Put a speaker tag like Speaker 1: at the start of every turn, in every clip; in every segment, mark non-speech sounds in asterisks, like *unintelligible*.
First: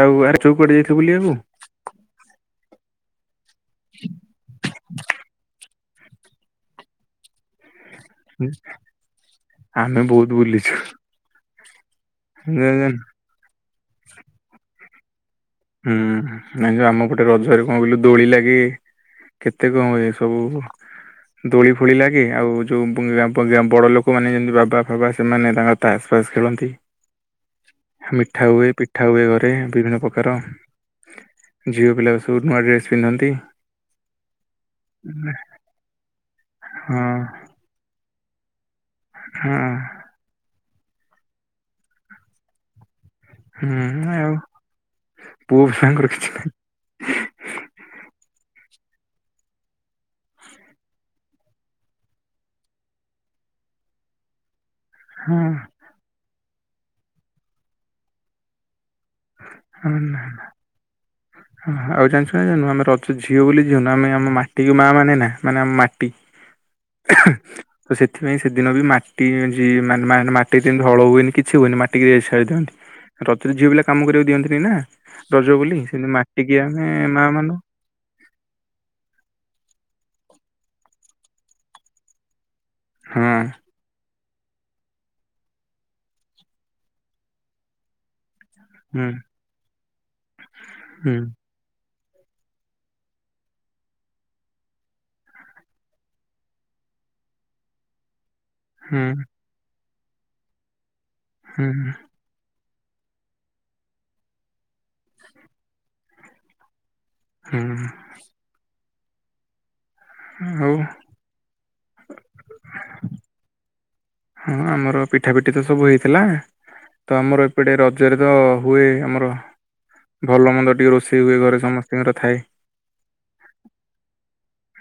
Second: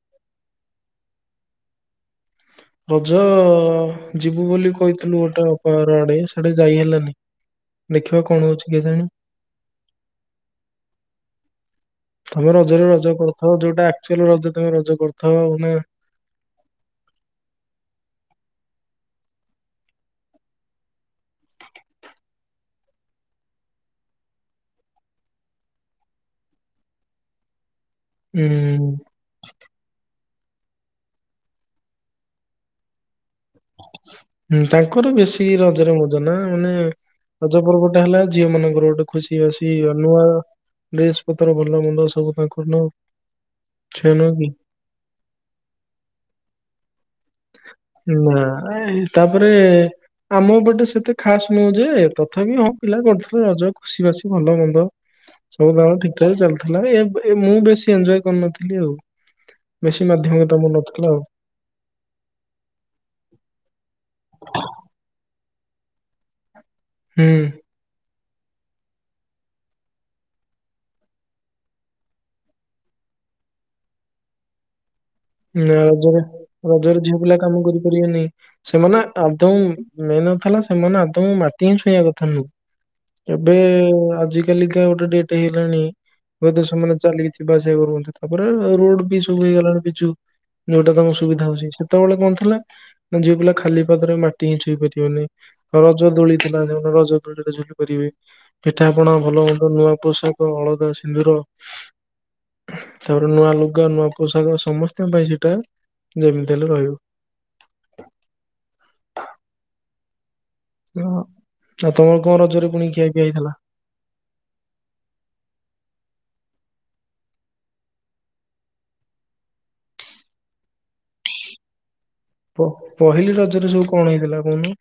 Speaker 1: ଆଉ *unintelligible* ଯାଇଥିବ ବୁଲିବାକୁ।
Speaker 2: ରଜ ଯିବୁ ବୋଲି କହିଥିଲୁ ଗୋଟେହାର ଆଡେ ସେଡେ ଯାଇ ହେଲାନି। ଦେଖିବା
Speaker 1: ହୁଁ,
Speaker 2: କଣ ହଉଛି କେଜାଣି।
Speaker 1: ଆମେ ବହୁତ ବୁଲିଛୁ।
Speaker 2: ତମେ
Speaker 1: ଜା-
Speaker 2: ରଜରେ
Speaker 1: ଜା-
Speaker 2: ରଜ କରିଥା ଯୋଉଟା ଆକ୍ଚୁଆଲି ରଜ ତମେ ରଜ କରିଥା।
Speaker 1: ହୁଁ ହୁଁ ଜଉ ଆମ ପଟେ ରଜରେ କଣ କହିଲୁ ଦୋଳି ଲାଗି କେତେ କଣ ହୁଏ ସବୁ ଦୋଳି ଫୋଳି ଲାଗେ ଆଉ ଯୋଉ ବଡ଼ ଲୋକମାନେ ଯେମିତି ବାବା ଫବା ସେମାନେ ତାଙ୍କର ତାସ୍ ଫାସ୍ ଖେଳନ୍ତି। ମିଠା ହୁଏ
Speaker 2: ଉଁ
Speaker 1: ପିଠା ହୁଏ ଘରେ ବିଭିନ୍ନ ପ୍ରକ କାର ଝିଅ ପିଲାବି ସବୁ ନୂଆ ଡ୍ରେସ୍ ପିନ୍ଧନ୍ତି।
Speaker 2: ହୁଁ ତାଙ୍କର ବେଶୀ ରଜରେ ମଜ ନା ମାନେ
Speaker 1: ହଁ
Speaker 2: ରଜ ପର୍ବଟା ହେଲା ଝିଅ ମାନଙ୍କର ଗୁଟେ ଖୁସି
Speaker 1: ହଁ
Speaker 2: ବାସି ନୂଆ ଡ୍ରେସ ପତ୍ର ଭଲ ମନ୍ଦ ସବୁ ତାଙ୍କର ନଉ
Speaker 1: ହୁଁ ଆଉ ପୁଅ ପିଲାଙ୍କର କିଛି ନାହିଁ।
Speaker 2: ନା ଏଇ ତାପରେ ଆମ ପଟେ ସେତେ ଖାସ ନୁହୁଁ ଯେ ତଥାପି ହଁ ପିଲା କରୁଥିଲେ ରଜ ଖୁସି ବାସି ଭଲ ମନ୍ଦ
Speaker 1: ହଁ।
Speaker 2: ସବୁ ତାଳ ଠିକଠାକ ଚାଲିଥିଲା ଏ ମୁଁ ବେଶୀ ଏଞ୍ଜୟ କରିନଥିଲି ଆଉ
Speaker 1: ହଁ
Speaker 2: ବେଶୀ
Speaker 1: ନା ନା,
Speaker 2: ମାଧ୍ୟମତା ମନ ରଖିଥିଲା ଆଉ।
Speaker 1: ହଁ ଆଉ ଜାଣିଛୁ ନା ଜାଣିନୁ ଆମ ରଜ ଝିଅ ବୋଲି ଝଅନୁ ଆମେ ଆମ ମାଟିକୁ ମା ମାନେ ନା ମାନେ ଆମ ମାଟି
Speaker 2: ହୁଁ
Speaker 1: *inaudible* ତ ସେଥିପାଇଁ ସେଦିନ ବି ମାଟି ଯ ମାନେ ମାଟି ଯେମିତି ହଳ ହୁଏନି କିଛି ହୁଏନି ମାଟିିକି ଯେ ରେଷ୍ଟ ଛାଡ଼ି ଦିଅନ୍ତି। ରଜରେ ଝିଅ ପିଲା କାମ କରିବାକୁ ଦିଅନ୍ତିନି ନା ରଜ
Speaker 2: ନା
Speaker 1: ବୋଲି ସେମିତି ମାଟିିକି ଆମେ ମା ମାନୁ।
Speaker 2: କରିବେନି ସେମାନେ ଆଦୌ ମେନ କଥା ହେଲା ସେମାନେ ଆଦୌ ମାଟିହିଁ ଛୁଇଁବା କଥା ନୁହଁ।
Speaker 1: ହଁ
Speaker 2: ଏବେ ଆଜି କାଲି କିନା ଗୋଟେ ଡେଟ ହେଇଲାଣି ବୋଧେ ସେମାନେ ଚାଲିକି ଜିବା ଆସିବା କରୁସନ୍ତି ତାପରେ
Speaker 1: ହୁଁ
Speaker 2: ରୋଡ ବି ସବୁ ହେଇଗଲାଣି ପିଚୁ। ଯଉଟା ତାଙ୍କୁ
Speaker 1: ହୁଁ
Speaker 2: ସୁବିଧା ହଉଚି ସେତେବେଳେ କଣ ଥିଲା ନା ଝିଅପିଲା ଖାଲି ପାଦରେ ମାଟି ହିଁ ଛୁଇଁ ପାରିବେନି। ରଜ ଦୋଳି ଥିଲା ରଜ ଦୋଳିରେ ଝୁଲି ପାରିବେ।
Speaker 1: ହୁଁ
Speaker 2: ପିଠାପଣା ଭଲ ମନ୍ଦ ନୂଆ ପୋଷାକ ଅଳତା ସିନ୍ଦୁର
Speaker 1: ହୁଁ
Speaker 2: ତାପରେ ନୂଆ ଲୁଗା ନୂଆ ପୋଷାକ ସମସ୍ତଙ୍କ ପାଇଁ ସେଟା ଯେମିତି ହେଲେ ରହିବ।
Speaker 1: ହୁଁଉଁ। ହଉ।
Speaker 2: ହଁ ଆଉ ତମର କଣ ରଜରେ ପୁଣି ଖିଆ ପିଆ ହେଇଥିଲା?
Speaker 1: ହଁ ଆମର ପିଠା ପିଠି ତ ସବୁ ହେଇଥିଲା। ତ ଆମର ଏପଟେ ରଜରେ ତ ହୁଏ ଆମର ଭଲ ମନ୍ଦ ଟିକେ ରୋଷେଇ ହୁଏ ଘରେ ସମସ୍ତିଙ୍କର ଥାଏ।
Speaker 2: ପ ପହିଲି ରଜରେ ସବୁ କଣ ହେଇଥିଲା କହୁନ?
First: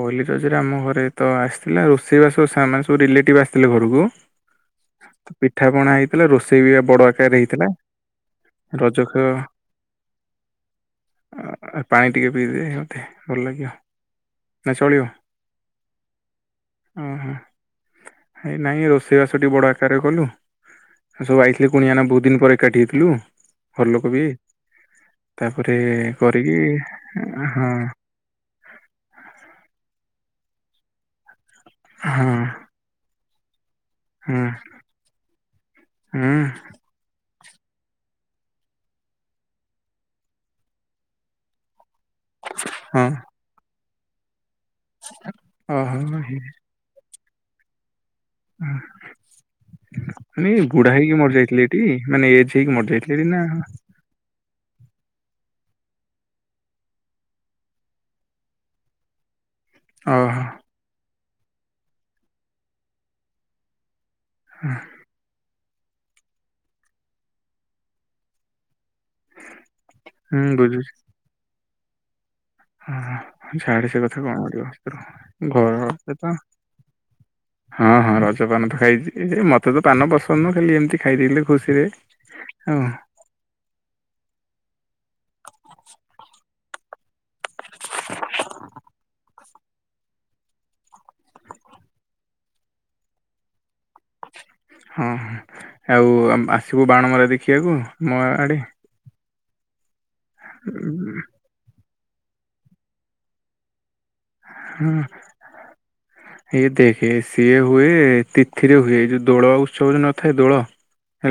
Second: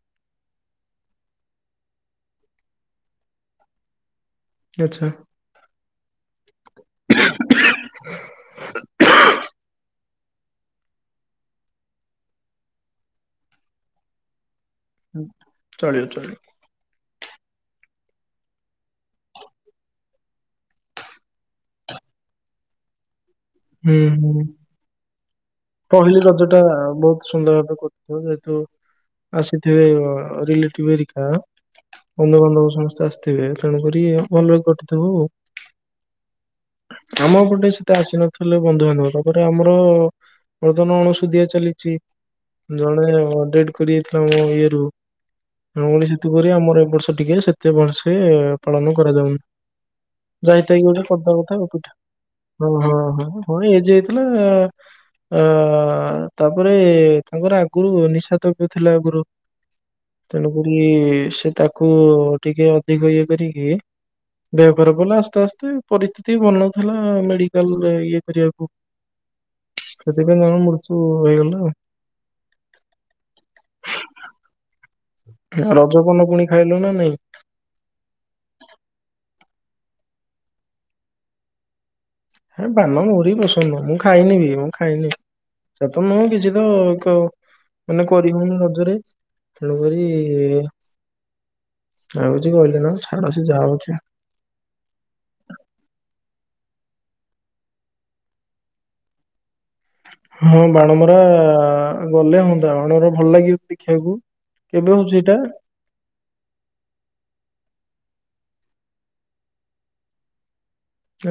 Speaker 1: ପହିଲି ରଜରେ ଆମ ଘରେ ତ ଆସିଥିଲା ରୋଷେଇ ବାସ ସାମାନ ସବୁ ରିଲେଟିଭ୍ ଆସିଥିଲେ ଘରକୁ।
Speaker 2: ଆଚ୍ଛା।
Speaker 1: ପିଠା ପଣା ହେଇଥିଲା ରୋଷେଇ ବି ଆ ବଡ ଆକାରରେ ହେଇଥିଲା। ରଜ ଖେଳ ଅ ଅ ପାଣି ଟିକେ ପିଇଦିଏ ମତେ ଭଲ ଲାଗିବ। ନା ଚଳିବ।
Speaker 2: ହଁ ଚଳିବ ଚଳିବ।
Speaker 1: ଉହୁଁ ଏଇ ନାଇଁ ରୋଷେଇବାସଟିକେ ବଡ ଆକାରରେ କଲୁ। ସବୁ ଆଇଥିଲେ କୁଣିଆନା ବହୁତ ଦିନ ପରେ ଏକାଠି ହେଇଥିଲୁ। ଘର
Speaker 2: ହୁଁ
Speaker 1: ଲୋକ ବି
Speaker 2: ହୁଁ
Speaker 1: ତାପରେ
Speaker 2: ପହିଲି ରଜ
Speaker 1: କରିକି
Speaker 2: ଟା ବହୁତ ସୁନ୍ଦର
Speaker 1: ହଁ
Speaker 2: ଭାବେ କରୁଥିବ ଯେହେତୁ ଆସିଥିବେ ରିଲେଟିଭ ଘରିକା
Speaker 1: ହଁ
Speaker 2: ବନ୍ଧୁବାନ୍ଧବ ସମସ୍ତେ ଆସିଥିବେ ତେଣୁ କରି
Speaker 1: ହୁଁ
Speaker 2: ଭଲ କଟିଥବ ଆଉ
Speaker 1: ହୁଁ
Speaker 2: ଆମ ପଟେ ସେତେ ଆସିନ ଥିଲେ ବନ୍ଧୁବାନ୍ଧବ ତାପରେ ଆମର ବର୍ତ୍ତମାନ ଅଣସୁଧିଆ ଚାଲିଚି ଜଣେ
Speaker 1: ହଁ
Speaker 2: ଡେଡ଼ କରି ଯାଇଥିଲେ ଆମ ଇଏରୁ। ତେଣୁକରି
Speaker 1: ଓହୋ
Speaker 2: ସେଥିପରି
Speaker 1: ହେ-
Speaker 2: ଆମର ଏ ବର୍ଷ ଟିକେ ସେତେ ଭଲସେ
Speaker 1: ହଁ।
Speaker 2: ପାଳନ କରାଯାଉନି।
Speaker 1: ମାନେ
Speaker 2: ଯାଇତାଇ କି
Speaker 1: ବୁଢା
Speaker 2: ଗୋଟେ
Speaker 1: ହେଇକି ମରି
Speaker 2: କରିଦବା
Speaker 1: ଯାଇଥିଲେ
Speaker 2: କଥା
Speaker 1: ଏଠି
Speaker 2: ପିଠା
Speaker 1: ମାନେ ଏଜ
Speaker 2: ହଁ
Speaker 1: ହେଇକି ମରି
Speaker 2: ହଁ
Speaker 1: ଯାଇଥିଲେ ଏଠି ନା
Speaker 2: ହଁ ହଁ। ଯାଇଥିଲା ଅ ତାପରେ ତାଙ୍କର ଆଗରୁ ନିଶାତବ ଥିଲା ଆଗରୁ।
Speaker 1: ଓହୋ
Speaker 2: ତେଣୁକରି ସେ ତାକୁ ଟିକେ ଅଧିକ ଇଏ କରିକି। ଦେହ ଖରାପ ହେଲା ଆସ୍ତେ ଆସ୍ତେ ପରିସ୍ଥିତି ଭଲନଥିଲା ମେଡିକାଲରେ ଇଏ କରିବାକୁ ସେଥିପାଇଁ
Speaker 1: ହୁଁ
Speaker 2: ଜଣ
Speaker 1: ବୁଝୁଛି
Speaker 2: ମୁର୍ତୁ ହେଇଗଲା ଆଉ।
Speaker 1: ଛାଡେ ସେ କଥା କଣ କରିବ। ଘର
Speaker 2: ରଜ
Speaker 1: କଥା ତ
Speaker 2: ପାନ ପୁଣି ଖାଇଲୁ ନା ନାଇଁ।
Speaker 1: ହଁ ହଁ ରଜ ପାନ ତ ଖାଇଛି ମତେ ତ ପାନ ପସନ୍ଦ ନୁହଁ ଖାଲି ଏମିତି ଖାଇଦେଇଥିଲେ ଖୁସିରେ।
Speaker 2: ହେ
Speaker 1: ଆଉ
Speaker 2: ପାନ ମୋର ବି ପସନ୍ଦ ନୁହଁ ମୁଁ ଖାଇନିବି ମୁଁ ଖାଇନିି। ସେ ତ ନୁହଁ କିଛି ତ ମାନେ କରି ହଉନି ରଜରେ। ତେଣୁକରି ଆଉ କିଛି କହିଲେନ ଛାଡ ସେ ଯା ହଉଛି।
Speaker 1: ହଁ ଆଉ ଆସିବୁ ବାଣ ମରା ଦେଖିବାକୁ ମୋ ଆଡ଼େ।
Speaker 2: ହଁ ବାଣମରା ଗଲେ ହୁଅନ୍ତା। ବାଣମରା ଭଲ ଲାଗିବ କି ଦେଖିବାକୁ।
Speaker 1: ହଁ
Speaker 2: କେବେ ହଉଛି ଏଟା।
Speaker 1: ଇଏ ଦେଖେ ସିଏ ହୁଏ ତିଥିରେ ହୁଏ। ଏ ଯଉ ଦୋଳ ଉତ୍ସବ ଯଉ ନଥାଏ ଦୋଳ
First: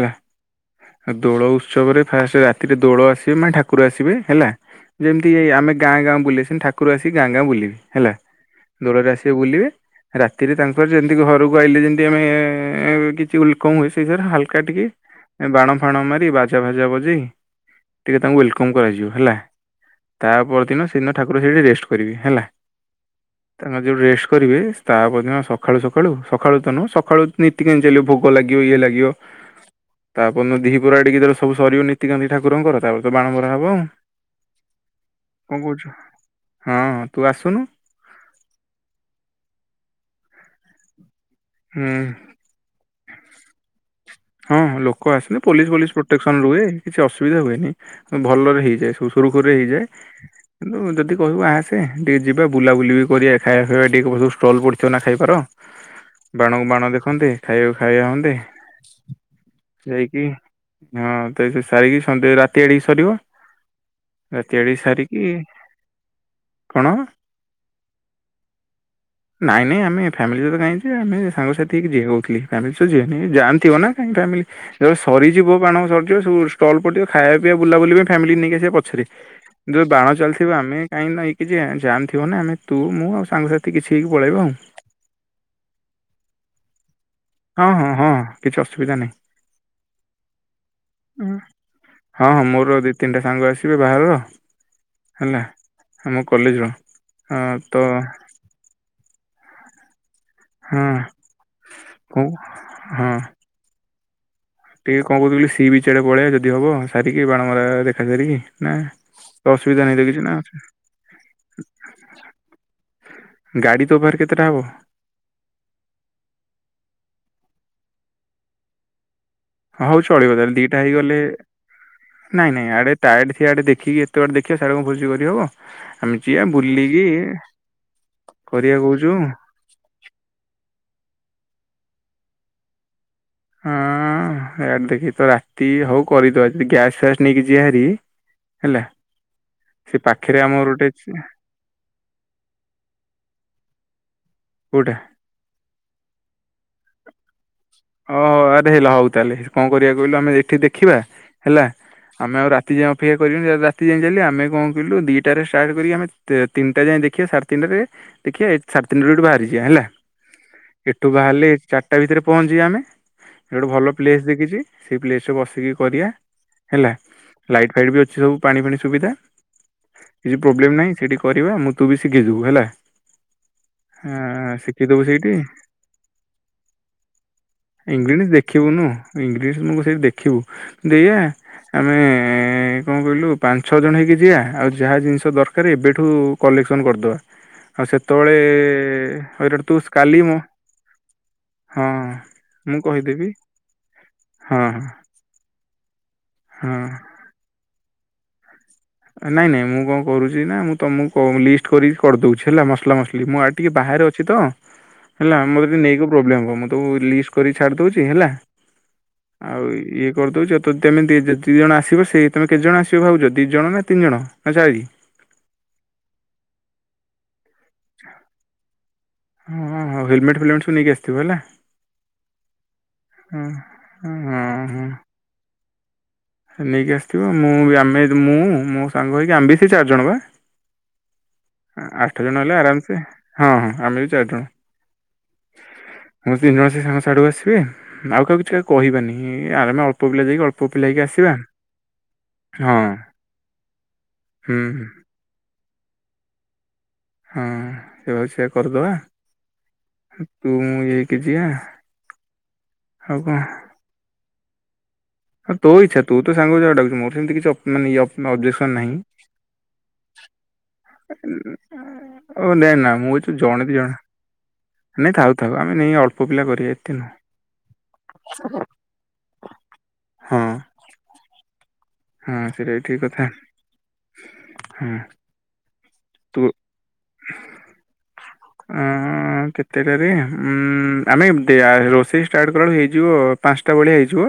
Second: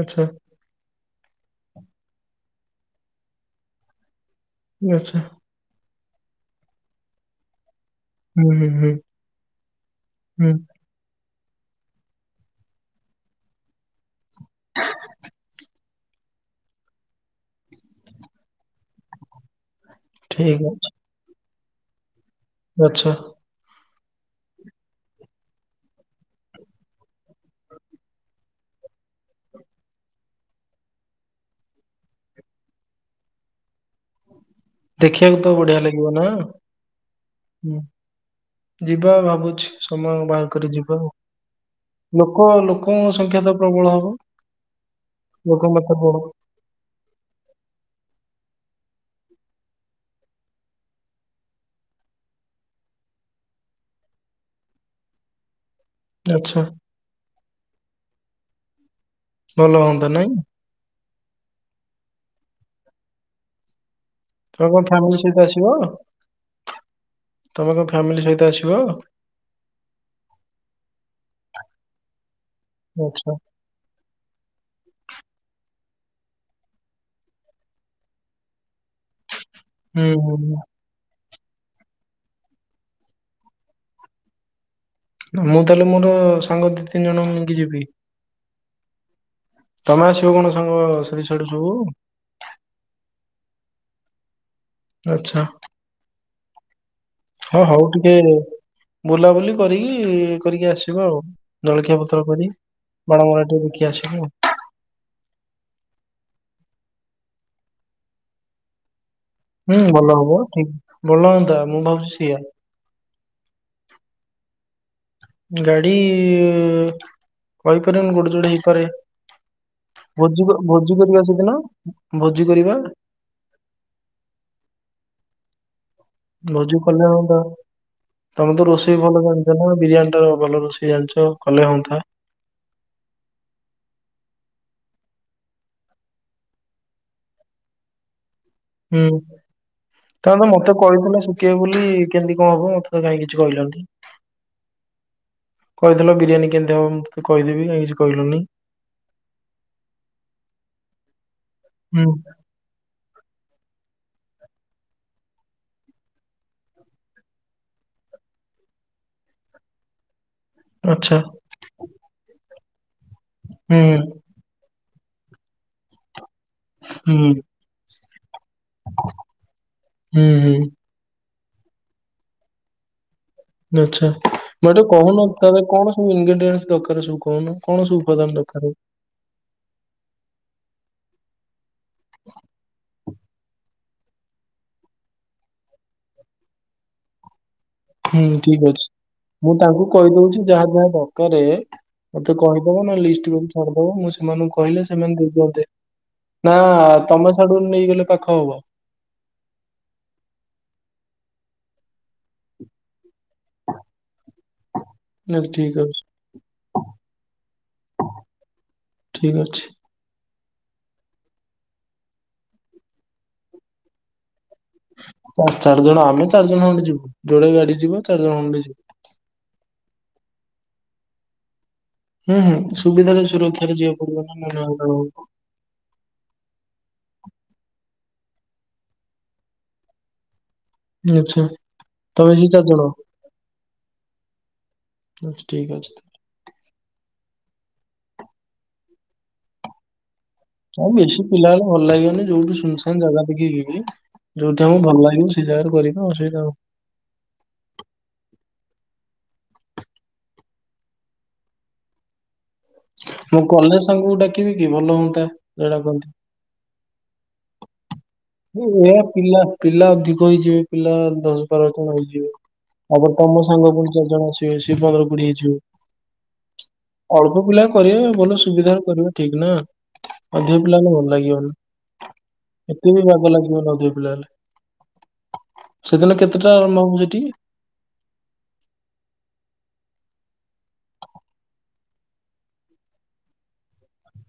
Speaker 2: ଆଚ୍ଛା
Speaker 1: ଆଉ ଦୋଳ ଉତ୍ସବରେ ଫାଷ୍ଟ ରାତିରେ ଦୋଳ ଆସିବେ ମାନେ ଠାକୁର ଆସିବେ ହେଲା
Speaker 2: ଆଚ୍ଛା
Speaker 1: ଯେମିତି ଆମେ ଗାଁ ଗାଁ ବୁଲିବେ ସେମତି ଠାକୁର ଆସିକି ଗାଁ ଗାଁ ବୁଲିବେ ହେଲା
Speaker 2: ହୁଁ ହୁଁ ହୁଁ
Speaker 1: ଦୋଳରେ ଆସିବେ ବୁଲିବେ
Speaker 2: ହୁଁ
Speaker 1: ରାତିରେ ତାଙ୍କ ଯେମିତି ଘରକୁ ଆଇିଲେ ଯେମିତି ଆମେ କିଛି ୱଲକମ ୱାଇସ ହୁଏ ହାଲକା ଟିକେ ବାଣ ଫାଣ ମାରି ବାଜା ଭାଜା ବଜେଇ ଟିକେ ତାଙ୍କୁ ୱେଲକମ୍ କରାଯିବ ହେଲା। ତା
Speaker 2: ଠିକ ଅଛି
Speaker 1: ପରଦିନ ସେଦିନ ଠାକୁର ସେଇଠି ରେଷ୍ଟ କରିବେ ହେଲା।
Speaker 2: ଆଚ୍ଛା
Speaker 1: ତାଙ୍କର ଯେଉଁ ରେଷ୍ଟ କରିବେ ତା ପରଦିନ ସଖାଳୁ ସଖାଳୁ ସଖାଳୁ ତ ନୁହଁ ସଖାଳୁ ନୀତିକାନ୍ତି ଚାଲିବ ଭୋଗ ଲାଗିବ ଇଏ ଲାଗିବ ତା ପରଦିନ ଦିପହର ଆଡିକି ଯେତେବେଳେ ସରିବ ନୀତିକାନ୍ତି ଠାକୁରଙ୍କର ତାପରେ ତ ବାଣମରା ହବ ଆଉ
Speaker 2: ଦେଖିବାକୁ ତ
Speaker 1: କଣ
Speaker 2: ବଢିଆ
Speaker 1: କହୁଛୁ
Speaker 2: ଲାଗିବ ନା,
Speaker 1: ହଁ ତୁ ଆସୁନୁ
Speaker 2: ହୁଁ ଯିବା ଭାବୁଛି ସମୟ ବାହାର କରି ଯିବା ଆଉ
Speaker 1: ହୁଁଉଁ
Speaker 2: କଣ ଲୋକଙ୍କ ସଂଖ୍ୟା ତ ପ୍ରବଳ ହବ।
Speaker 1: ହଁ ଲୋକ ଆସିଲେ
Speaker 2: ଲୋକ
Speaker 1: ପୋଲିସ
Speaker 2: ମାତ୍ରା
Speaker 1: ଫୋଲିସ
Speaker 2: ପ୍ରବଳ
Speaker 1: ପ୍ରୋଟେକ୍ସନ ରୁହେ କିଛି ଅସୁବିଧା ହୁଏନି ଭଲରେ ହେଇଯାଏ ସବୁ ସୁରୁଖୁରୁରେ ହେଇଯାଏ। କିନ୍ତୁ ଯଦି କହିବୁ ଆସେ ଟିକେ ଯିବା ବୁଲାବୁଲି ବି କରିବା ଖାଇବା ଫାଇବା ଟିକେ କରିଦବୁ ଷ୍ଟଲ୍ ପଡ଼ିଥିବ ନା ଖାଇବାର।
Speaker 2: *inaudible*
Speaker 1: ବାଣକୁ ବାଣ ଦେଖନ୍ତେ ଖାଇବାକୁ ଖାଇବା ହନ୍ତେ
Speaker 2: ଭଲ ହୁଅନ୍ତା
Speaker 1: ଯାଇକି
Speaker 2: ନାଇଁ।
Speaker 1: ହଁ ତ ଏଠୁ ସାରିକି ସନ୍ଧ୍ୟା ରାତି ଆଡିକି ସରିବ ରାତି
Speaker 2: ତମେ
Speaker 1: ଆଡିକି
Speaker 2: କଣ ଫ୍ୟାମିଲି
Speaker 1: ସାରିକି
Speaker 2: ସହିତ ଆସିବ।
Speaker 1: କଣ
Speaker 2: ତମେ କଣ ଫ୍ୟାମିଲି ସହିତ ଆସିବ।
Speaker 1: ନାଇଁ ନାଇଁ ଆମେ ଫାମିଲି ସହିତ କାହିଁ ଯିବା ଆମେ ସାଙ୍ଗସାଥି ହେଇକି ଯିବା କହୁଥିଲି ଫ୍ୟାମିଲି ସହିତ
Speaker 2: ଆଚ୍ଛା।
Speaker 1: ଯିବାନି ଯାମ ଥିବନା। କାହିଁକି ଫ୍ୟାମିଲି ଯେବେ ସରିଯିବ ବାଣ ସରିଯିବ ସବୁ ଷ୍ଟଲ ପଡିଥିବ ଖାଇବା ପିଇବା ବୁଲାବୁଲିି ପାଇଁ ଫ୍ୟାମିଲି ନେଇକି ଆସିବା ପଛରେ
Speaker 2: *inaudible*
Speaker 1: ଯୋଉ ବାଣ
Speaker 2: ହୁଁ
Speaker 1: ଚାଲିଥିବା ଆମେ କାହିଁକି ନାଁ ଏ କଛି ଜାମ୍ ଥିବ ନା ଆମେ ତୁ ମୁଁ ଆଉ ସାଙ୍ଗସାଥି କିଛି ହେଇକି ପଳେଇବା ଆଉ
Speaker 2: ମୁଁ ତାହେଲେ ମୋର ସାଙ୍ଗ ଦି ତିନି ଜଣଙ୍କୁ ନେଇକି
Speaker 1: ହଁ
Speaker 2: ଯିବି।
Speaker 1: ହଁ ହଁ କିଛି ଅସୁବିଧା ନାହିଁ
Speaker 2: ତମେ ଆସିବ କଣ ସାଙ୍ଗ ସାଡ଼ୁ ସାଡୁ ସବୁ
Speaker 1: ହଁ ହଁ ମୋର ଦି ତିନିଟା ସାଙ୍ଗ ଆସିବେ ବାହାରର ହେଲା
Speaker 2: ଆଚ୍ଛା
Speaker 1: ଆମ କଲେଜର ହଁ
Speaker 2: ହଉ
Speaker 1: ତ
Speaker 2: ଟିକେ ବୁଲାବୁଲି କରିକି କରିକି
Speaker 1: ହଁ
Speaker 2: ଆସିବ ଆଉ ଜଳଖିଆ ପତ୍ର
Speaker 1: କଉ
Speaker 2: କରି
Speaker 1: ହଁ
Speaker 2: ବାଣମରା ଟିକେ ଦେଖି ଆସିବ ଆଉ।
Speaker 1: ଟିକେ କଣ କହୁଥିଲି ସି ବିଚ ଆଡେ ପଳେଇଆ ଯଦି ହବ ସାରିକି ବାଣମରା ଦେଖା ସାରିକି ନାଁ
Speaker 2: ହୁଁ ଭଲ ହବ ଠିକ ଭଲ ହୁଅନ୍ତା ମୁଁ ଭାବୁଛି ସେଇଆ।
Speaker 1: ଗାଡ଼ି ତୋ ପାଖରେ କେତେଟା ହବ।
Speaker 2: ଗାଡି କହିପାରିବିନି ଗୋଟେ ଜୋଡେ ହେଇପାରେ।
Speaker 1: ହଉ ଚଳିବ
Speaker 2: ଭୋଜି
Speaker 1: ତାହେଲେ
Speaker 2: କ
Speaker 1: ଦିଟା
Speaker 2: ଭୋଜି କରିବା ସେଦିନ ଭୋଜି କରିବା
Speaker 1: ଟାୟାର୍ଡ଼ଥିବା ଆଡ଼େ ଦେଖିକି ଏତେବାଟ ଦେଖିବା ସାଡେ କଣ ଭୋଜିି କରିହବ। ଆମେ ଯିବା
Speaker 2: ଭୋଜି
Speaker 1: ବୁଲିକି
Speaker 2: କଲେ ହଅନ୍ତା। ତମେ ତ
Speaker 1: କରିବା
Speaker 2: ରୋଷେଇ
Speaker 1: କହୁଛୁ
Speaker 2: ଭଲ
Speaker 1: ହଁ
Speaker 2: ଜାଣିଚ। ମୋ ବିରିୟାନୀ ଠାରୁ ଭଲ ରୋଷେଇ ଜାଣିଛ କଲେ ହୁଅନ୍ତା।
Speaker 1: ହଁ ଇଆଡ଼େ ଦେଖିତ ରାତି ହଉ କରିଦବା ଯି ଗ୍ୟାସ୍ ଫ୍ୟାସ୍ ନେଇକି ଯିବା ହାରି ହେଲା
Speaker 2: ହୁଁ
Speaker 1: ସେ ପାଖରେ ଆମର
Speaker 2: ତମତେ
Speaker 1: ଗୋଟେ
Speaker 2: କହିଥିଲେ କିଏ ବୋଲି କେମିତି କଣ ହବ ମତେତ କାହିଁ କିଛି କହିଲନି।
Speaker 1: କୋଉଟା?
Speaker 2: କହିଥିଲ ବିରିୟାନୀ କେମିତି ହବ କହିଦେବି କାଇଁ କିଛି
Speaker 1: ଓହୋ
Speaker 2: କହିଲନି।
Speaker 1: ଆରେ ହେଲା ହଉ ତାହେଲେ କଣ କରିବାକୁ କହିଲୁ ଆମେ ଏଠି ଦେଖିବା ହେଲା
Speaker 2: ହୁଁ
Speaker 1: ଆମେ ଆଉ ରା ରାତି ଯାଇଏ ଅପେକ୍ଷା କରିବି ରାତି ଯାଇ ଯାଲି ଆମେ କଁ କଇଁଲୁ ଦିଇଟାରେ ଷ୍ଟଟ୍ କରିକି ଆମେ ତେ ତିନିଟା ଯାଏ ଦେଖିବା ସାଢ଼େ ତିନିଟାରେ ଦେଖିବା ଏଇ ସାଢ଼େ ତିିନିଟାରେ ଗୋଟ ବାହାରିଯିବା ହେଲା
Speaker 2: *inaudible*
Speaker 1: ଏଠୁ ବାହାରିଲେ ଚାରିଟା ଭିତରେ ପହଞ୍ଚିବା ଆମେ ଗୋଟେ
Speaker 2: ହୁଁ
Speaker 1: ଭଲ ପ୍ଲେ ଦେଖିଚି ସେଇ ପ୍ଲେସରେ ବସିକି କରିବା ହେଲା
Speaker 2: ହୁଁ
Speaker 1: ଲାଇଟ୍ ଫାଇଟବି ଅଛି ସବୁ ପାଣି ଫାଣି ସୁବିଧା
Speaker 2: ହୁଁ
Speaker 1: କିଛି
Speaker 2: ହୁଁ
Speaker 1: ପ୍ରୋବ୍ଲେମ୍ ନାହିଁ ସେଇଠି କରିବା ମୁଁ ତୁବି ଶିଖିଯିବୁ ହେଲା
Speaker 2: ଆଚ୍ଛା
Speaker 1: ଆଁ
Speaker 2: ମତେ
Speaker 1: ଶିଖିଦବୁ
Speaker 2: କହୁନ
Speaker 1: ସେଇଠି।
Speaker 2: ତାର କଣ ସବୁ ଇନଗ୍ରେଡିଏଟ ଦରକାର୍ ସବୁ କହୁନ? କଣ ସବୁ
Speaker 1: ଇଂଲି
Speaker 2: ଉପାଦାନ ଦରକାର?
Speaker 1: ଦେଖିବୁନୁ। ଇଂଗ୍ରିଡ଼ିଏନ୍ସ ମୁଁ ସେଇଠି ଦେଖିବୁ ଦେଇଆ ଆମେ କଣ କହିଲୁ ପାଞ୍ଚ ଛଅ ଜଣ ହେଇକି ଯିବା ଆଉ ଯାହା ଜିନିଷ ଦରକାର୍ ଏବେଠୁ କଲେକ୍ସନ କରିଦେବା
Speaker 2: ହୁଁ ଠିକ୍ ଅଛି ମୁଁ
Speaker 1: ହଇରାଣ ତୁ
Speaker 2: ତାଙ୍କୁ
Speaker 1: କାଲି ମୋ
Speaker 2: କହିଦଉଚି ଯାହା ଯାହା
Speaker 1: ହଁ
Speaker 2: ଦରକାର୍ ତ
Speaker 1: ମୁଁ
Speaker 2: କହିଦବ ନହେଲେ
Speaker 1: କହିଦେବି
Speaker 2: ଲିଷ୍ଟ କରି ଛାଡ଼ିଦବ ମୁଁ ସେମାନଙ୍କୁ
Speaker 1: ହଁ
Speaker 2: କହିଲେ ସେମାନେ ଦେଇଦିଅନ୍ତେ। ନା
Speaker 1: ହଁ
Speaker 2: ତମେ ସାଡ଼ୁ ନେଇଗଲେ ପାଖ ହବ?
Speaker 1: ନାଇଁ ନାଇଁ ମୁଁ କଁ କରୁଚିନା ମୁଁ ତମକୁ ଲିଷ୍ଟ କରିକି କରିଦଉଚି ହେଲା ମସଲା ମସଲି ମୁଁ ଟିକେ ବାହାରେ ଅଛିତ
Speaker 2: *inaudible*
Speaker 1: ହେଲା ମୋରେ ଟିକେ
Speaker 2: ଠିକ ଅଛି
Speaker 1: ନେଇକି ପ୍ରୋବ୍ଲେମ୍ ହବ ମୁଁ ତାକୁ ଲିଷ୍ଟ କରି ଛାଡ଼ିଦଉଚି ହେଲା
Speaker 2: ଠିକ ଅଛି।
Speaker 1: ଆଉ ଇଏ କରିଦଉଚ ତୁ ତେମେ ଦୁଇ ଜଣ ଆସିବ ସେଇ ତୁମେ କେତେଜଣ ଆସିବ ଭାବୁଚ ଦୁଇ ଜଣ ନା ତିନି ଜଣ ନା ଚାରି?
Speaker 2: ଚାରି ଜଣ ଆମେ ଚାରି ଜଣ ଖଣ୍ଡେ ଯିବୁ ଯୋଡ଼େ ଗାଡ଼ି ଯିବ ଚାରି ଜଣ ହଣ୍ଡେ ଯିବୁ।
Speaker 1: ହଁ ହଁ ହଁ ହେଲମେଟ୍ ଫଲମେଟ୍ ସବୁ ନେଇକି ଆସିଥିବୁ ହେଲା?
Speaker 2: ହୁଁ ହୁଁ ସୁବିଧାରେ
Speaker 1: ହଁ
Speaker 2: ସୁରକ୍ଷାରେ ଯିବା
Speaker 1: ହଁ
Speaker 2: ପଡ଼ିବନା
Speaker 1: ହଁ
Speaker 2: *unintelligible*
Speaker 1: ନେଇକି ଆସିଥିବ ମୁଁବି ଆମେ ମୁଁ ମୋ ସାଙ୍ଗ ହୋଇକି ଆମ୍ବି ସେଚାରିଜଣବା
Speaker 2: ଆଚ୍ଛା।
Speaker 1: ଆଠ
Speaker 2: ତମେ
Speaker 1: ଜଣ
Speaker 2: ସେ
Speaker 1: ହେଲେ
Speaker 2: ଚାରି
Speaker 1: ଆରାମସେ ହଁ ହଁ ଆମେବି ଚାରିଜଣ।
Speaker 2: ଆଛା ଠିକ୍ ଅଛି ତାହେଲେ।
Speaker 1: ମୁଁ ତିନି ଜଣ ସେସାଙ୍ଗ ସାଡ଼ୁ ଆସିବେ ଆଉ କାହାକୁ କିଛି କହିବାନି ଆମେ ଅଳ୍ପ ପିଲାଯାଇକି ଅଳ୍ପ ପିଲା ହୋଇକି ଆସି
Speaker 2: ପିଲାଗଲେ ଭଲ ଲାଗିବନି ଯୋଉଠି ସୁନସାନ୍ ଜାଗା ଦେଖିକି *unintelligible*
Speaker 1: ହୁଁ
Speaker 2: ଯୋଉଠି ଆମ ଭଲ ଲାଗିବ ସେଜାଗାରେ କରିବା ଅସୁବିଧା ଆଉ
Speaker 1: ହଁ ଏବର୍ଷ ସେୟା କରିଦବା ତୁ ମୁଁ ଏକେ ଯିବା ଆଉ କଣ
Speaker 2: ମୋ କଲେଜ୍ ସାଙ୍ଗକୁ ଡାକିବିକି ଭଲ ହୁଅନ୍ତା।
Speaker 1: ହଁ ତୋ ଇଚ୍ଛା ତୁ ତ ସାଙ୍ଗକୁ ଯାହାକୁ ଡାକୁଛୁ ମୋର ସେମିତି କିଛି ଅପ ମାନେ ଇଏ ଅବଜେକ୍ସନ
Speaker 2: ଡାକନ୍ତି
Speaker 1: ନାହିଁ।
Speaker 2: ଏୟା ପିଲା ପିଲା ଅଧିକ ହେଇଯିବେ ପିଲା ଦଶ ବାର ଜଣ ହେଇଯିବେ
Speaker 1: ଓ ନାଇଁ ନା ମୁଁ
Speaker 2: ତାପରେତ
Speaker 1: ଏଇ
Speaker 2: ଆମ
Speaker 1: ଜଣେ ଦି
Speaker 2: ସାଙ୍ଗ ପୁଣି ଚାରି ଜଣ ଆସିବେ ମିଶିକି ପନ୍ଦର କୋଡ଼ିଏ ହେଇଯିବେ।
Speaker 1: ପୁଅପିଲା କରିବେ ଏଠି ନୁହଁ।
Speaker 2: ଅଳ୍ପ ପିଲା କରିବା ଭଲ ସୁବିଧାରେ କରିବା ଠିକନା
Speaker 1: ହଁ
Speaker 2: ଅଧିକ ପିଲା ହେଲେ ଭଲଲାଗିବନି।
Speaker 1: ହଁ ସେଇଟା ବି ଠିକ
Speaker 2: ଏତେବି
Speaker 1: କଥା
Speaker 2: ବାଗ ଲାଗିବନି ଅଧିକ
Speaker 1: ହଁ
Speaker 2: ପିଲାହେଲେ। ସେଦିନ
Speaker 1: ତୁ
Speaker 2: କେତେଟାରେ ନବୁ ସେଠିକି?
Speaker 1: ଉଁ ହୁଁ। ହଁ କେତେଟାରେ ଉଁ ଆମେ ଦେ ଆ ରୋଷେଇ ଷ୍ଟାର୍ଟ କଲା ଅଳୁ ହେଇଯିବ ପାଂଶଟା ଭଳିଆ ହେଇଯିବ।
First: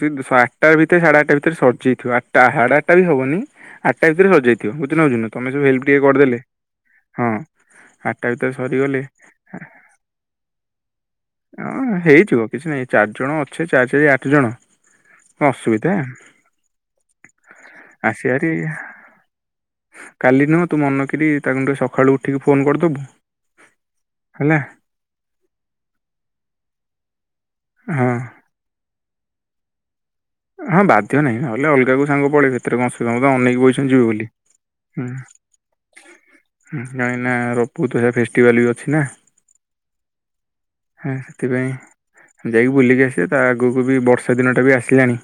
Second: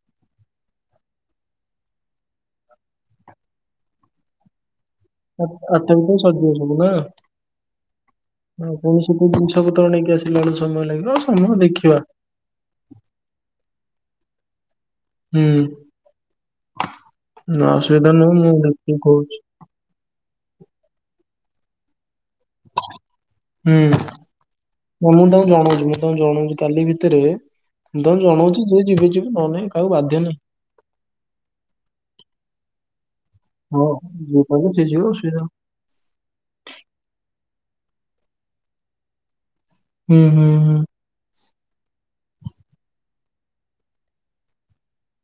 Speaker 1: ସେ ଆଠଟା ଭିତରେ ସାଢ଼େ ଆଠଟା ଭିତରେ ସରିଯାଇଥିବ ଆଠଟା ସାଢ଼େ ଆଠଟା ବି ହବନି ଆ ଟାଇପିରେ ସରିଯାଇଥିବ ମତେ ନାଗୁଚି ନା
Speaker 2: ଆ-
Speaker 1: ତମେ ସବୁ ହେଲ୍ପ
Speaker 2: ଆଠଟା
Speaker 1: ଟିକେ
Speaker 2: ଭିତରେ
Speaker 1: କରିଦେଲେ
Speaker 2: ସରିଯିବ ସବୁ ନା
Speaker 1: ହଁ। ଆଟା ଭିତରେ
Speaker 2: ଆଉ
Speaker 1: ସରିଗଲେ
Speaker 2: ପୁଣି ସେଠୁ ଜିନିଷ ପତ୍ର ନେଇକି ଆସିଲା ବେଳକୁ ସମୟ ଲାଗିବ ଆଉ ସମୟ ଦେଖିବା।
Speaker 1: ଅଁ ହେଇଥିବ। କିଛି ନାଇଁ ଚାରି ଜଣ ଅଛେ ଚାରି ଚାରି ଆଠ ଜଣ
Speaker 2: ହୁଁ
Speaker 1: ଅଁସୁବିଧା?
Speaker 2: ନାଁ ଅସୁବିଧା ନୁହଁ ମୁଁ ଦେଖିକି କହୁଚି।
Speaker 1: କାଲି ନୁହଁ ତୁ ମନକିରି ତାଙ୍କୁଠୁ ସଖାଳୁ ଉଠି ଫୋ
Speaker 2: ହୁଁ। ବ ମୁଁ ତାଙ୍କୁ ଜଣଉଚି ମୁଁ ତାଙ୍କୁ ଜଣଉଚି କାଲି ଭିତରେ ମୁଁ
Speaker 1: ହଁ
Speaker 2: ତାଙ୍କୁ ଜଣଉଚି ଯିଏ ଯିବେ ଯିବେ ନହଲେ ନାଇଁ। କହାକୁ ବାଧ୍ୟ ନାହିଁ।
Speaker 1: ହଁ ବାଧ୍ୟ ନାହିଁ ନହେଲେ ଅଲଗା କୋଉ ସାଙ୍ଗ ପଳେଇବେ ହେଥିରେ କଁ ଅସୁ ସମତେ ଅନେକକି ବଇଛନ୍ତି ଯିବେ ବୋଲି।
Speaker 2: ଅଁ ଯେ ଯିବ ସିଏ ଯାଉ।
Speaker 1: ହଁ କାଇଁକି ନାଁ ରପୁ ତୁ ଯା ଫେଷ୍ଟିଭାଲ ବି ଅଛି ନା।
Speaker 2: ଉଁ ହୁଁ ହୁଁ।
Speaker 1: ହଁ ସେଥିପାଇଁ ଯାଇକି ବୁଲିକି ଆସିବେ ତା ଆଗୁକୁ ବି ବର୍ଷା ଦିନଟା ବି ଆସିଲାଣି।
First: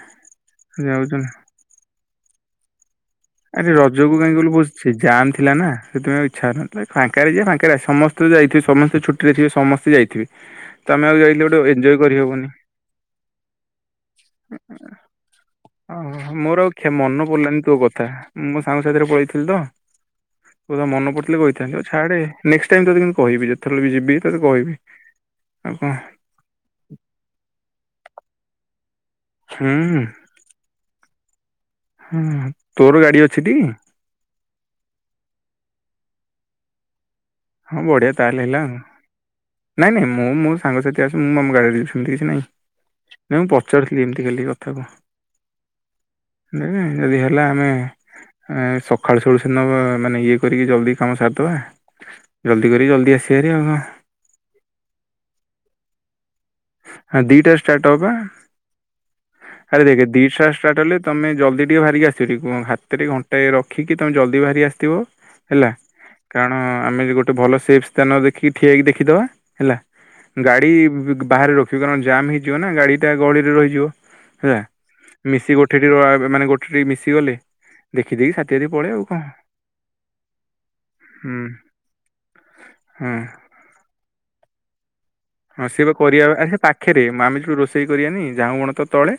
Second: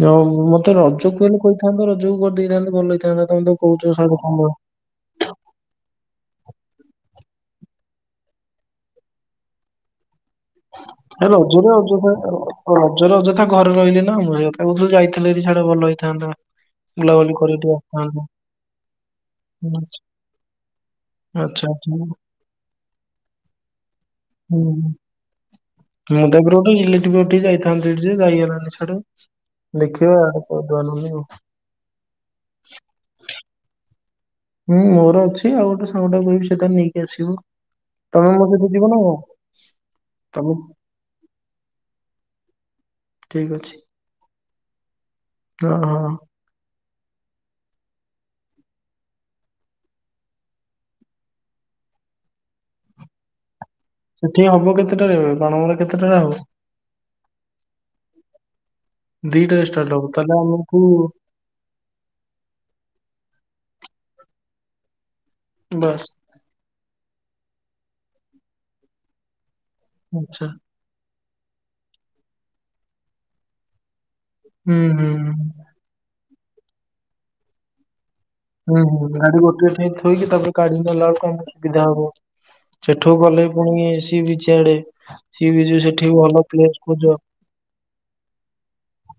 Speaker 2: ଯା ହୋଉ ମତେ
Speaker 1: ଯାଉଛୁ
Speaker 2: ରଜକୁ
Speaker 1: ନା
Speaker 2: ହେଲେ କହିଥାନ୍ତ ରଜକୁ କରିଦେଇଥାନ୍ତେ ଭଲ ହେଇଥାନ୍ତା ତମେ ତ
Speaker 1: ଆରେ
Speaker 2: କହୁଚ
Speaker 1: ରଜକୁ
Speaker 2: ସାଙ୍ଗ
Speaker 1: କାହିଁ କହିଲୁ
Speaker 2: ସାଙ୍ଗ।
Speaker 1: ବହୁତ ସେ ଜାମ୍ ଥିଲା ନାଁ ସେଥିପାଇଁ ଆଉ ଇଚ୍ଛା ହଉନଥିଲା ଫାଙ୍କରେ ଯିବା ଫାଙ୍କରେ ଆ ସମସ୍ତେ ଯାଇଥିବେ ସମସ୍ତେ ଛୁ ଟିରେଥିବେ ସମସ୍ତେ ଯାଇଥିବେ‌।
Speaker 2: ହ *unintelligible* ଡେ ରଜରେ ଅଯଥା ର ରଜରେ ଅଯଥା ଘରେ ରହିଲି ନା ମୁଁ ସେଇଥିପାଇଁ କୋହୁଥିଲି ଯାଇଥିଲେ ହାରି ସିଆଡେ ଭଲ ହେଇ
Speaker 1: ଓହୋ ମୋର ଆଉ ଖେ ମନ ପଡ଼ିଲାନି ତୋ କ ତା
Speaker 2: ଆସିଥାନ୍ତେ।
Speaker 1: ମୋ ସାଙ୍ଗ ସାଥିରେ ପଳେଇଥିଲି ତ
Speaker 2: ହୁଁ,
Speaker 1: ତୋ କଥା ମନେ ପଡ଼ିଥିଲେ
Speaker 2: ଆଚ୍ଛା
Speaker 1: କହିଥାନ୍ତି ଆଉ
Speaker 2: ଆଚ୍ଛା
Speaker 1: ଛାଡ଼େ। ନେକ୍ସ ଟାଇମ୍ ତତେ କିନ୍ତୁ କହିବି ଯେତଳେ ବି ଯିବି। ତୋତେ
Speaker 2: ହୁଁ
Speaker 1: କହିବି। ଆଉ କଣ
Speaker 2: ମୁଁ ଜୟପୁର ଗୋଟେ ଇଲେଟ୍ରି ପଠି ଯାଇଥାନ୍ତି ଯେ ଯାଇ ହେଲାନି ସ୍ୟାଡ଼େ
Speaker 1: ହୁଁ
Speaker 2: ଦେଖିବା ଆଉ। କରଦବା ନହେନେ ଆଉ।
Speaker 1: ହୁଁ ତୋର ଗାଡ଼ି ଅଛି ଟି?
Speaker 2: ହୁଁ ମୋର ଅଛି ଆଉ ଗୋଟେ ସାଙ୍ଗଟାକୁ କହିଚି ସିଏ ତାର ନେଇକି ଆସିବ।
Speaker 1: ହଁ ବଢ଼ିଆ
Speaker 2: ତମେ
Speaker 1: ତାହେଲେ
Speaker 2: ମୋ
Speaker 1: ହେଲା
Speaker 2: ସହିତ ଯିବ ନା କଣ?
Speaker 1: ନାଇଁ ନାଇଁ ମୁଁ ମୋ
Speaker 2: ତମେ
Speaker 1: ସାଙ୍ଗସାଥି ତି ଆସେ ମୁଁ ଆମ ଗାଡ଼ିରେ ଯାଇଥାନ୍ତି କିଛି ନାଇଁ ନାଇଁ ମୁଁ
Speaker 2: ଠିକ
Speaker 1: ପଚାରୁଥିଲି ଏମିତି ଖାଲି କଥାକୁ।
Speaker 2: ଅହ।
Speaker 1: ନେ ଦେଖେ ଯଦି ହେଲା ଆମେ ଅଁ ସଖାଳୁ ସଖାଳୁ ସେ ଦିନ ମାନେ ଇଏ କରିକି ଜଲ୍ଦି କାମ ସାରିଦବା। ଜଲ୍ଦି କରି ଜଲ୍ଦି ଆସିବା ହାରି ଆଉ କଁ?
Speaker 2: ସେଠି ହବ କେତେଟାରେ ବଣମୂଳେ କେତେଟାରେ ହବ?
Speaker 1: ଆ ଦିଟାରେ ଷ୍ଟାର୍ଟ ହବ ପା
Speaker 2: ଦିଟାରେ
Speaker 1: ଆରେ
Speaker 2: ଷ୍ଟାର୍ଟ
Speaker 1: ଦେଖେ
Speaker 2: ହବ ତାହେଲେ
Speaker 1: ଦିଷ୍ଟା ଷ୍ଟାର୍ଟ
Speaker 2: ଆମକୁ
Speaker 1: ହେଲେ ତମେ ଜଲଦି ଟିକେ ବାହାରିକି ଆସିଥିବେ ଟିକେ କୁଅ ହାତରେ ଘଣ୍ଟାଏ ରଖିକି ତମେ ଜଲ୍ଦି ବାହାରି ଆସିଥିବ ହେଲା।
Speaker 2: ବାସ୍
Speaker 1: କାରଣ ଆମେ ଗୋଟେ ଭଲ ସେଫ୍ ସ୍ଥାନ ଦେଖି ଠିଆ ହେଇକି ଦେଖିଦବା ହେଲା
Speaker 2: ଆଚ୍ଛା
Speaker 1: ଗାଡ଼ି ବି ବାହାରେ ରଖିବି କାରଣ ଜାମ୍ ହେଇଯିବ ନା ଗାଡ଼ିଟା ଗହଳିରେ ରହିଯିବ ହେଲା
Speaker 2: ହୁଁ ହୁଁ।
Speaker 1: ମିଶି ଗୋ ଠିଟି କ ଆ ମାନେ ଗୋଟେ ଟିକେ ମିଶି ଗଲେ ଦେଖି ଦେଇକି ସା
Speaker 2: ଉଁ ହୁଁ ଗାଡ଼ି ଗୋଟିଏ ଠାଇଁ ଥୋଇକି ତାପରେ କାଢ଼ି ନେଲା ଅଳୁକୁ
Speaker 1: ହୁଁ
Speaker 2: ଆମୂକୁ ଅସୁବିଧା ହବ
Speaker 1: ହଁ
Speaker 2: ସେଠୁ ଗଲେ ପୁଣି ସି ବିଚ ଆଡ଼େ
Speaker 1: ହଁ ସିଏ ବା କରିବା ବା ଆଃ ସେ ପାଖେରେ ମ ଆମେ ଯୋଉ ରୋଷେଇ କରିବାନି ଝାଉଁବଣ ତା ତଳେ।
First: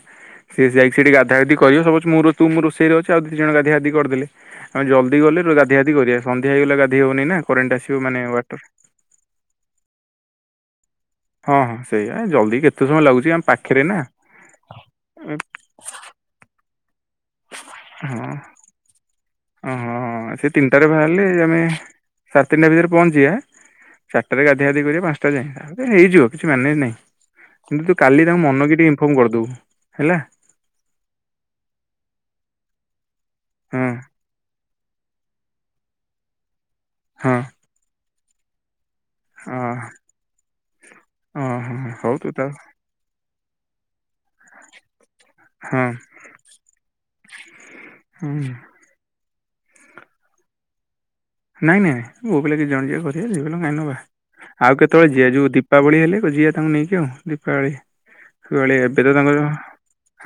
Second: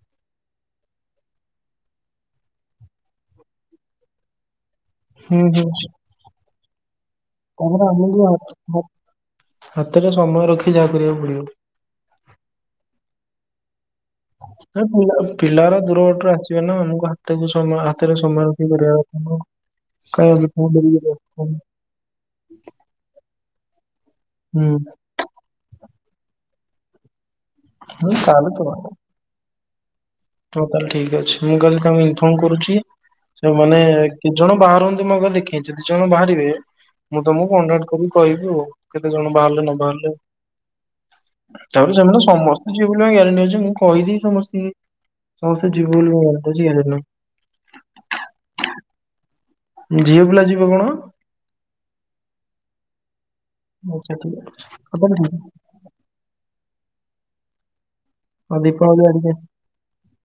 Speaker 1: ସିଏ ଯାଇକି ସେଠି ଗାଧା ଗଧି କରିବେ ସବୁ ଅଛି ମୁଁ ରୁଅ ତୁ ମୁଁ ରୋଷେଇରେ ଅଛି ଆଉ ଦି ଜଣ ଗାଧିଆଧି କରଦେଲେ। ଆମେ ଜଲ୍ଦି ଗଲେ
Speaker 2: ହୁଁ ହୁଁ।
Speaker 1: ଗାଧା ଗାଧି କରିବା ସନ୍ଧ୍ୟା ହେଇଗଲେ ଗାଧେଇ ହବନି ନା। କରେଣ୍ଟ
Speaker 2: ତାପରେ
Speaker 1: ଆସିବ ମାନେ
Speaker 2: ଆମକୁ ହାତ୍
Speaker 1: ୱାଟର।
Speaker 2: ହାତ୍ ହାତରେ ସମୟ ରଖି ଯାହା କରିବାକୁ ପଡ଼ିବ।
Speaker 1: ହଁ ସେଇଆ ଜଲ୍ଦି କେତେ ସମୟ ଲାଗୁଛି ଆମ ପାଖରେ ନା।
Speaker 2: ଅତେବ ପିଲାଉରା ପିଲାଉରା ଦୂର ବାଟରୁ ଆସିବେ ନା ଆମକୁ ହାତକୁ ସମୟ ହାତରେ ସମୟ ଦୂରରେ ରଖ।
Speaker 1: ଓହୋ ସେ ତିନିଟାରେ ବାହାରିଲେ ଆମେ ସାଢ଼େ ତିନିଟା ଭିତରେ ପହଞ୍ଚିବା ଚାରିଟାରେ ଗାଧିଆ
Speaker 2: ହୁଁ
Speaker 1: ଗାଧି କରି ପାଞ୍ଚ କେତେବେଳେ ଯାଏଁ ଆଉ ହେଇଯିବ କିଛି ମାନେ ନାହିଁ। କିନ୍ତୁ
Speaker 2: ହଁ
Speaker 1: କାଲି ତାଙ୍କ
Speaker 2: ତାହେଲେ
Speaker 1: ମନକି ଟିକେ ଫୋନ୍ କରିଦବୁ ହେଲା।
Speaker 2: ହଁ ତାହେଲେ ଠିକ୍ ଅଛି। ମୁଁ କାଲି ତାଙ୍କୁ ଇନଫର୍ମ କରୁଚି। ସେ ମାନେ
Speaker 1: ହଁ
Speaker 2: କେତେ ଜଣ ବାହାରନ୍ତୁ ମୁଁ ଆଗ ଦେଖେ ଦି ଜଣ ବାହାରିବେ। ମୁଁ
Speaker 1: ହଁ
Speaker 2: ତମକୁ କଣ୍ଟାକ୍ଟ କରିକି କହିବି ଆଉ। କେତେ ଜଣ
Speaker 1: ଅ
Speaker 2: ବାହାରିଲେ ନ ବାହାରିଲେ *unintelligible*
Speaker 1: ଓହୋ ହଉ
Speaker 2: ସେମାନେ
Speaker 1: ତୁ ତା
Speaker 2: ସମସ୍ତେ। ଯିବେ ବୋଲି ଗ୍ୟାରେଣ୍ଟ ଅଛି ମୁଁ କହିଦେଇ ସମସ୍ତିଙ୍କି ସମସ୍ତେ
Speaker 1: ହଁ
Speaker 2: ଯିବେ ବୋଲି ହଉଛି ଗ୍ୟାରେଣ୍ଟର।
Speaker 1: ହୁଁ।
Speaker 2: ଝିଅ ପିଲା ଯିବେ କଣ?
Speaker 1: ନାଇଁ ନାଇଁ ପୁଅ ପିଲା କେତେ ଜଣ ଯିବେ କରିବେ ଝିଅ ପିଲା କାଇଁ ନବା
Speaker 2: ଆଚ୍ଛା ଠିକ୍ ଅଛି।
Speaker 1: ଆଉ
Speaker 2: ହଉ
Speaker 1: କେତେବେଳେ
Speaker 2: ତାହେଲେ
Speaker 1: ଦିଆ ଯାଉ
Speaker 2: ଠିକ୍ ଅଛି।
Speaker 1: ଯୋଉ ଦିପ୍ ଦୀପାବଳି ହେଲେ ଯିବା ତାଙ୍କୁ ନେଇକି ଆଉ କଣ ଦୀପାବଳି
Speaker 2: ଆଉ
Speaker 1: କହିଲେ
Speaker 2: ଦୀପାବଳି
Speaker 1: ଏବେ ତ
Speaker 2: ଆଡିକି
Speaker 1: ତାଙ୍କର